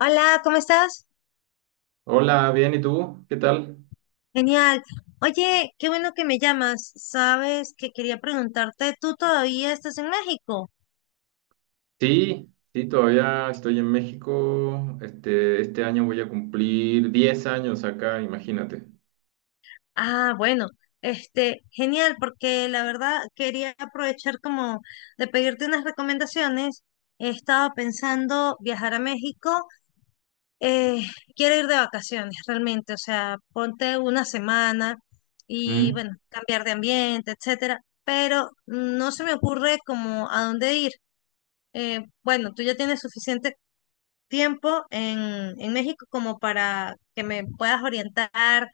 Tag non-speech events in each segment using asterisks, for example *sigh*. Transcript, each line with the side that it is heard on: left: Hola, ¿cómo estás?
right: Hola, bien, ¿y tú? ¿Qué tal?
left: Genial. Oye, qué bueno que me llamas. Sabes que quería preguntarte, ¿tú todavía estás en México?
right: Sí, sí, todavía estoy en México. Este año voy a cumplir 10 años acá, imagínate.
left: Ah, bueno, genial, porque la verdad quería aprovechar como de pedirte unas recomendaciones. He estado pensando viajar a México. eh, Quiero ir de vacaciones realmente, o sea, ponte una semana y
right: Mm,
left: bueno, cambiar de ambiente, etcétera, pero no se me ocurre como a dónde ir. Bueno, tú ya tienes suficiente tiempo en México como para que me puedas orientar.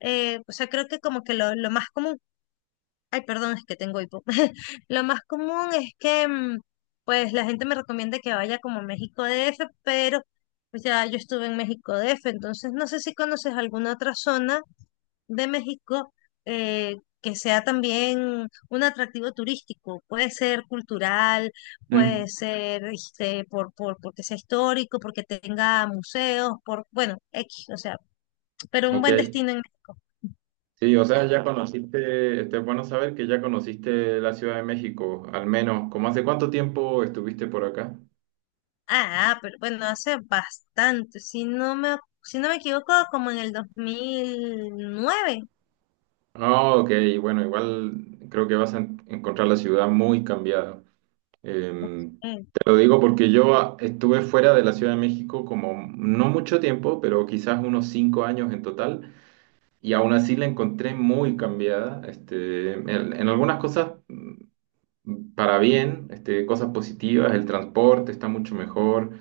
left: O sea, creo que como que lo más común, ay, perdón, es que tengo hipo. *laughs* Lo más común es que, pues, la gente me recomienda que vaya como a México DF, pero pues ya yo estuve en México DF, entonces no sé si conoces alguna otra zona de México. Que sea también un atractivo turístico. Puede ser cultural, puede
right: mm.
left: ser este, porque sea histórico, porque tenga museos, por, bueno, X, o sea, pero un
right: Ok.
left: buen destino en México.
right: Sí, o sea, ya conociste, este, es bueno saber que ya conociste la Ciudad de México, al menos. ¿Cómo hace cuánto tiempo estuviste por acá?
left: Pero bueno, hace bastante, si no me equivoco, como en el 2009.
right: Ah, ok, bueno, igual creo que vas a encontrar la ciudad muy cambiada.
left: Ok.
right: Eh, Te lo digo porque yo estuve fuera de la Ciudad de México como no mucho tiempo, pero quizás unos 5 años en total, y aún así la encontré muy cambiada, este, en algunas cosas para bien, este, cosas positivas, el transporte está mucho mejor,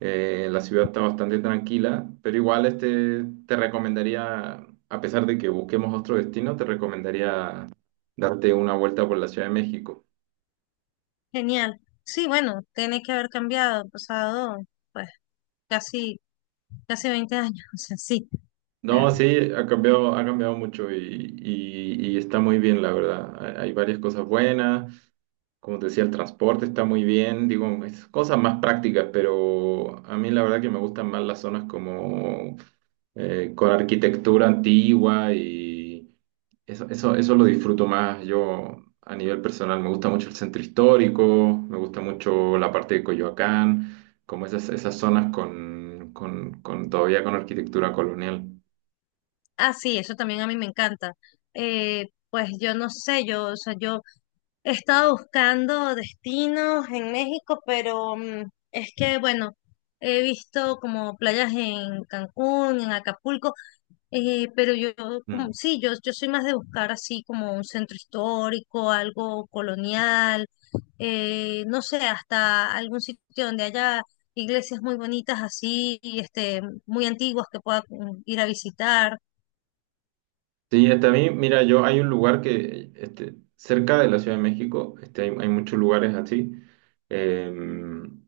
right: la ciudad está bastante tranquila, pero igual este, te recomendaría, a pesar de que busquemos otro destino, te recomendaría darte una vuelta por la Ciudad de México.
left: Genial. Sí, bueno, tiene que haber cambiado, pasado, pues, casi, casi 20 años, *laughs* o sea, sí.
right: No, sí, ha cambiado mucho y, y está muy bien, la verdad. Hay varias cosas buenas. Como te decía, el transporte está muy bien. Digo, es cosas más prácticas, pero a mí la verdad que me gustan más las zonas como con arquitectura antigua y eso, eso lo disfruto más. Yo a nivel personal me gusta mucho el centro histórico, me gusta mucho la parte de Coyoacán, como esas zonas con todavía con arquitectura colonial.
left: Ah, sí, eso también a mí me encanta. Pues yo no sé, o sea, yo he estado buscando destinos en México, pero es que, bueno, he visto como playas en Cancún, en Acapulco, eh, pero yo,
right: Mm.
left: como, sí, yo soy más de buscar así como un centro histórico, algo colonial, no sé, hasta algún sitio donde haya iglesias muy bonitas así, este, muy antiguas que pueda ir a visitar.
right: Sí, hasta a mí, mira, yo hay un lugar que, este, cerca de la Ciudad de México, este, hay muchos lugares así, em,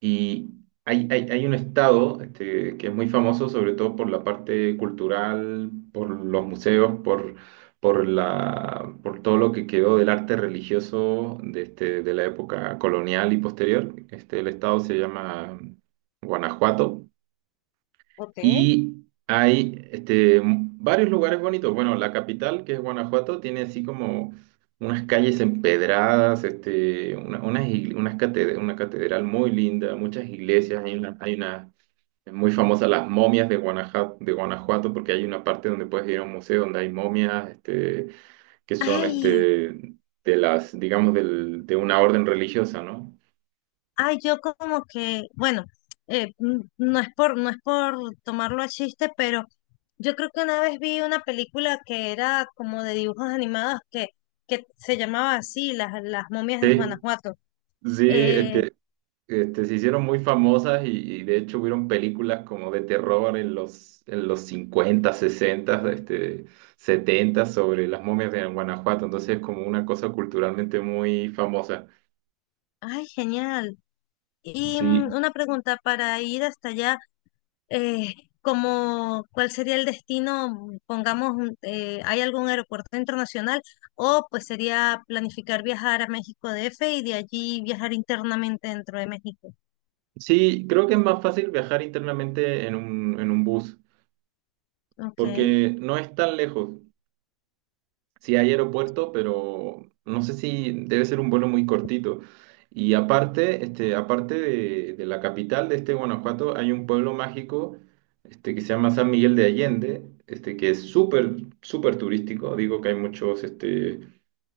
right: y hay un estado, este, que es muy famoso, sobre todo por la parte cultural, por los museos, por por todo lo que quedó del arte religioso de, este, de la época colonial y posterior. Este, el estado se llama Guanajuato.
left: Ok.
right: Y hay este, varios lugares bonitos. Bueno, la capital, que es Guanajuato, tiene así como unas calles empedradas, este, una catedral muy linda, muchas iglesias. Hay una muy famosa, las momias de Guanajuato, porque hay una parte donde puedes ir a un museo donde hay momias este, que son
left: Ay.
right: este, de las, digamos, de una orden religiosa, ¿no?
left: Yo como que, bueno, no es por, no es por tomarlo a chiste, pero yo creo que una vez vi una película que era como de dibujos animados que se llamaba así, las momias de
right: Sí,
left: Guanajuato.
right: sí,
left: Eh,
right: este, se hicieron muy famosas y de hecho hubieron películas como de terror en en los 50 60, este, 70 sobre las momias de Guanajuato, entonces es como una cosa culturalmente muy famosa.
left: Ay, genial. Y
right: Sí,
left: una pregunta para ir hasta allá. eh, Como cuál sería el destino, pongamos, ¿hay algún aeropuerto internacional? O pues sería planificar viajar a México DF y de allí viajar internamente dentro de México.
right: sí, creo que es más fácil viajar internamente en en un bus,
left: Okay.
right: porque no es tan lejos. Sí, hay aeropuerto, pero no sé si debe ser un vuelo muy cortito. Y aparte, este, aparte de la capital de este Guanajuato, hay un pueblo mágico, este, que se llama San Miguel de Allende, este, que es súper turístico. Digo que hay muchos, este,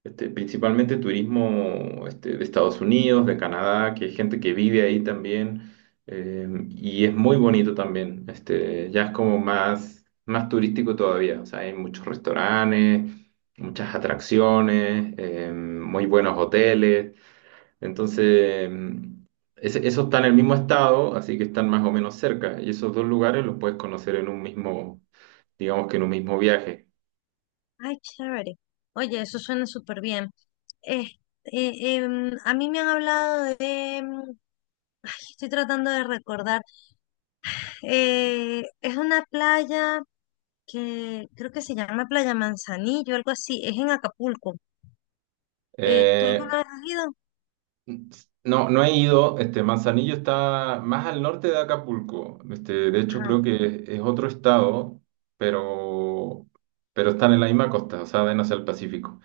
right: este, principalmente turismo, este, de Estados Unidos, de Canadá, que hay gente que vive ahí también. eh, y es muy bonito también. Este, ya es como más turístico todavía. O sea, hay muchos restaurantes muchas atracciones, muy buenos hoteles. Entonces, eso está en el mismo estado, así que están más o menos cerca. Y esos dos lugares los puedes conocer en un mismo, digamos que en un mismo viaje.
left: Ay, chévere. Oye, eso suena súper bien. Eh, a mí me han hablado de, em, estoy tratando de recordar, es una playa que creo que se llama Playa Manzanillo, algo así, es en Acapulco. ¿Tú
right: Eh,
left: alguna vez has ido?
right: no, no he ido. Este, Manzanillo está más al norte de Acapulco. Este, de hecho, creo que es otro estado, pero, pero están en la misma costa, o sea, ven hacia el Pacífico.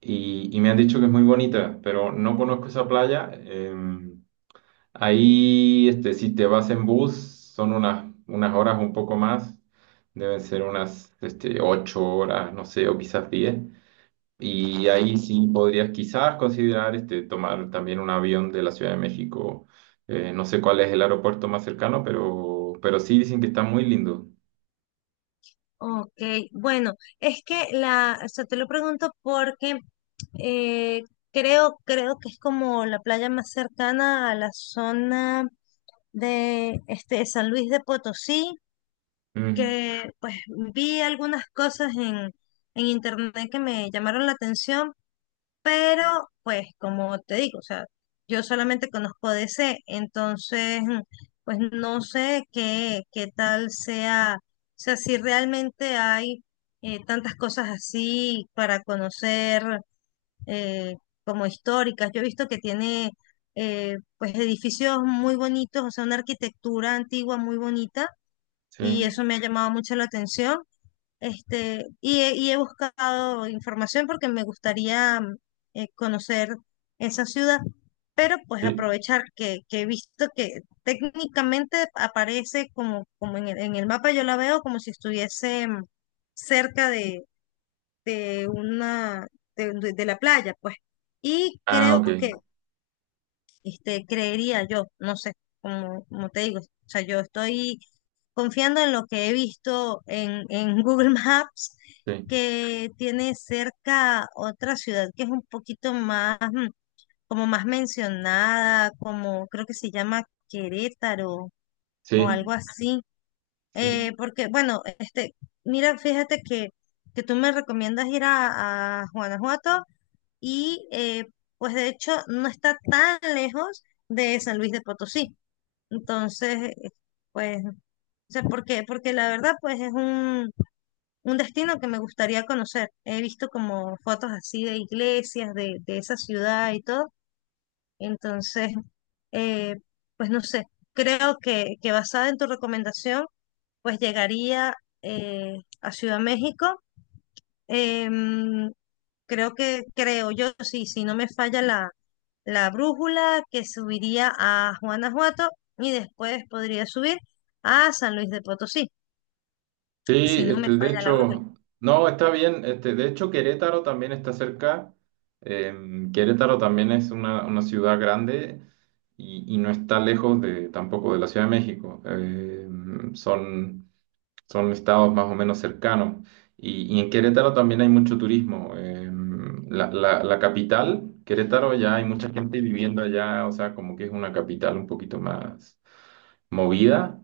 right: Y me han dicho que es muy bonita, pero no conozco esa playa. Ahí, este, si te vas en bus, son unas, unas horas un poco más, deben ser unas, este, 8 horas, no sé, o quizás diez. Y ahí sí podrías quizás considerar, este, tomar también un avión de la Ciudad de México. No sé cuál es el aeropuerto más cercano, pero sí dicen que está muy lindo.
left: Ok, bueno, es que la, o sea, te lo pregunto porque eh, creo que es como la playa más cercana a la zona de este San Luis de Potosí,
right: Mm,
left: que pues vi algunas cosas en internet que me llamaron la atención, pero, pues, como te digo, o sea, yo solamente conozco DC, entonces, pues no sé qué, qué tal sea, o sea, si realmente hay tantas cosas así para conocer eh, como históricas. Yo he visto que tiene, pues, edificios muy bonitos, o sea, una arquitectura antigua muy bonita, y
right: sí,
left: eso me ha llamado mucho la atención. Este, y he buscado información porque me gustaría conocer esa ciudad, pero pues
right: sí.
left: aprovechar que he visto que técnicamente aparece como, como en en el mapa, yo la veo como si estuviese cerca de una de la playa, pues. Y
right: Ah,
left: creo
right: ok.
left: que este, creería yo, no sé, como te digo, o sea, yo estoy confiando en lo que he visto en *laughs* Google Maps,
right: Sí,
left: que tiene cerca otra ciudad que es un poquito más, como más mencionada, como creo que se llama Querétaro o algo
right: sí,
left: así.
right: sí.
left: Porque, bueno, este, mira, que tú me recomiendas ir a Guanajuato y pues de hecho no está tan lejos de San Luis de Potosí. Entonces, pues, o sea, porque la verdad pues es un destino que me gustaría conocer. He visto como fotos así de iglesias, de esa ciudad y todo. Entonces, eh, pues no sé, creo que basada en tu recomendación, pues llegaría a Ciudad México. Em, Creo que, creo yo, sí, si no me falla la brújula, que subiría a Guanajuato y después podría subir a San Luis de Potosí,
right: Sí,
left: si no me
right: este, de
left: falla la brújula.
right: hecho, no, está bien. Este, de hecho, Querétaro también está cerca. Querétaro también es una ciudad grande y no está lejos de, tampoco de la Ciudad de México. Son, son estados más o menos cercanos. Y en Querétaro también hay mucho turismo. La capital, Querétaro, ya hay mucha gente viviendo allá, o sea, como que es una capital un poquito más movida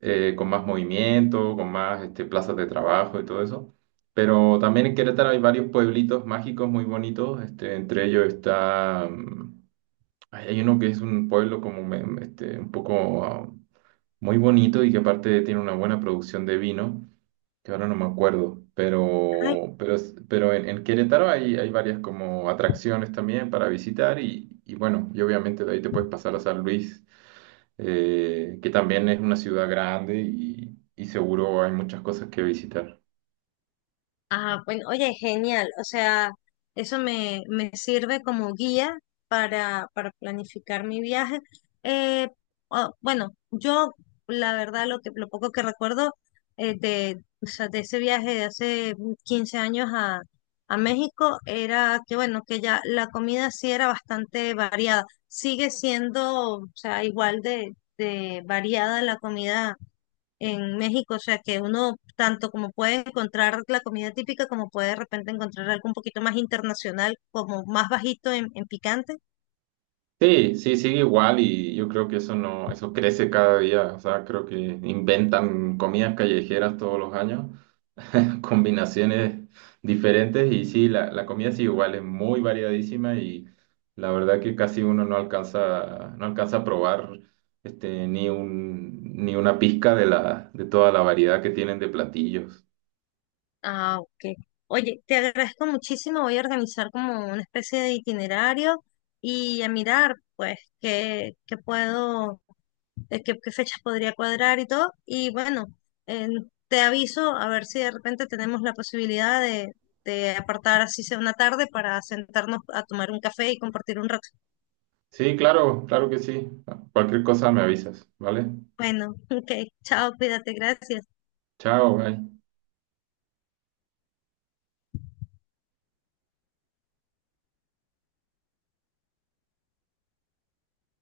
right: con más movimiento, con más este, plazas de trabajo y todo eso. Pero también en Querétaro hay varios pueblitos mágicos muy bonitos. Este, entre ellos está, ay, hay uno que es un pueblo como este, un poco muy bonito y que aparte tiene una buena producción de vino que ahora no me acuerdo,
left: Ay.
right: pero, pero en Querétaro hay, hay varias como atracciones también para visitar y bueno, y obviamente de ahí te puedes pasar a San Luis, que también es una ciudad grande y seguro hay muchas cosas que visitar.
left: Ah, bueno, oye, genial. O sea, eso me sirve como guía para planificar mi viaje. Eh, ah, bueno, yo la verdad lo que, lo poco que recuerdo de, o sea, de ese viaje de hace 15 años a México era que, bueno, que ya la comida sí era bastante variada. Sigue siendo, o sea, igual de variada la comida en México, o sea que uno tanto como puede encontrar la comida típica, como puede de repente encontrar algo un poquito más internacional, como más bajito en picante.
right: Sí, sí, sigue igual y yo creo que eso no, eso crece cada día, o sea, creo que inventan comidas callejeras todos los años combinaciones diferentes y sí, la comida sí igual es muy variadísima y la verdad que casi uno no alcanza, no alcanza a probar este, ni una pizca de la, de toda la variedad que tienen de platillos.
left: Ah, ok. Oye, te agradezco muchísimo, voy a organizar como una especie de itinerario y a mirar pues qué, qué puedo, qué, qué fechas podría cuadrar y todo. Y bueno, eh, te aviso a ver si de repente tenemos la posibilidad de apartar así sea una tarde para sentarnos a tomar un café y compartir un rato.
right: Sí, claro, claro que sí. Cualquier cosa me avisas, ¿vale?
left: Bueno, *laughs* ok, chao, cuídate, gracias.
right: Chao, bye.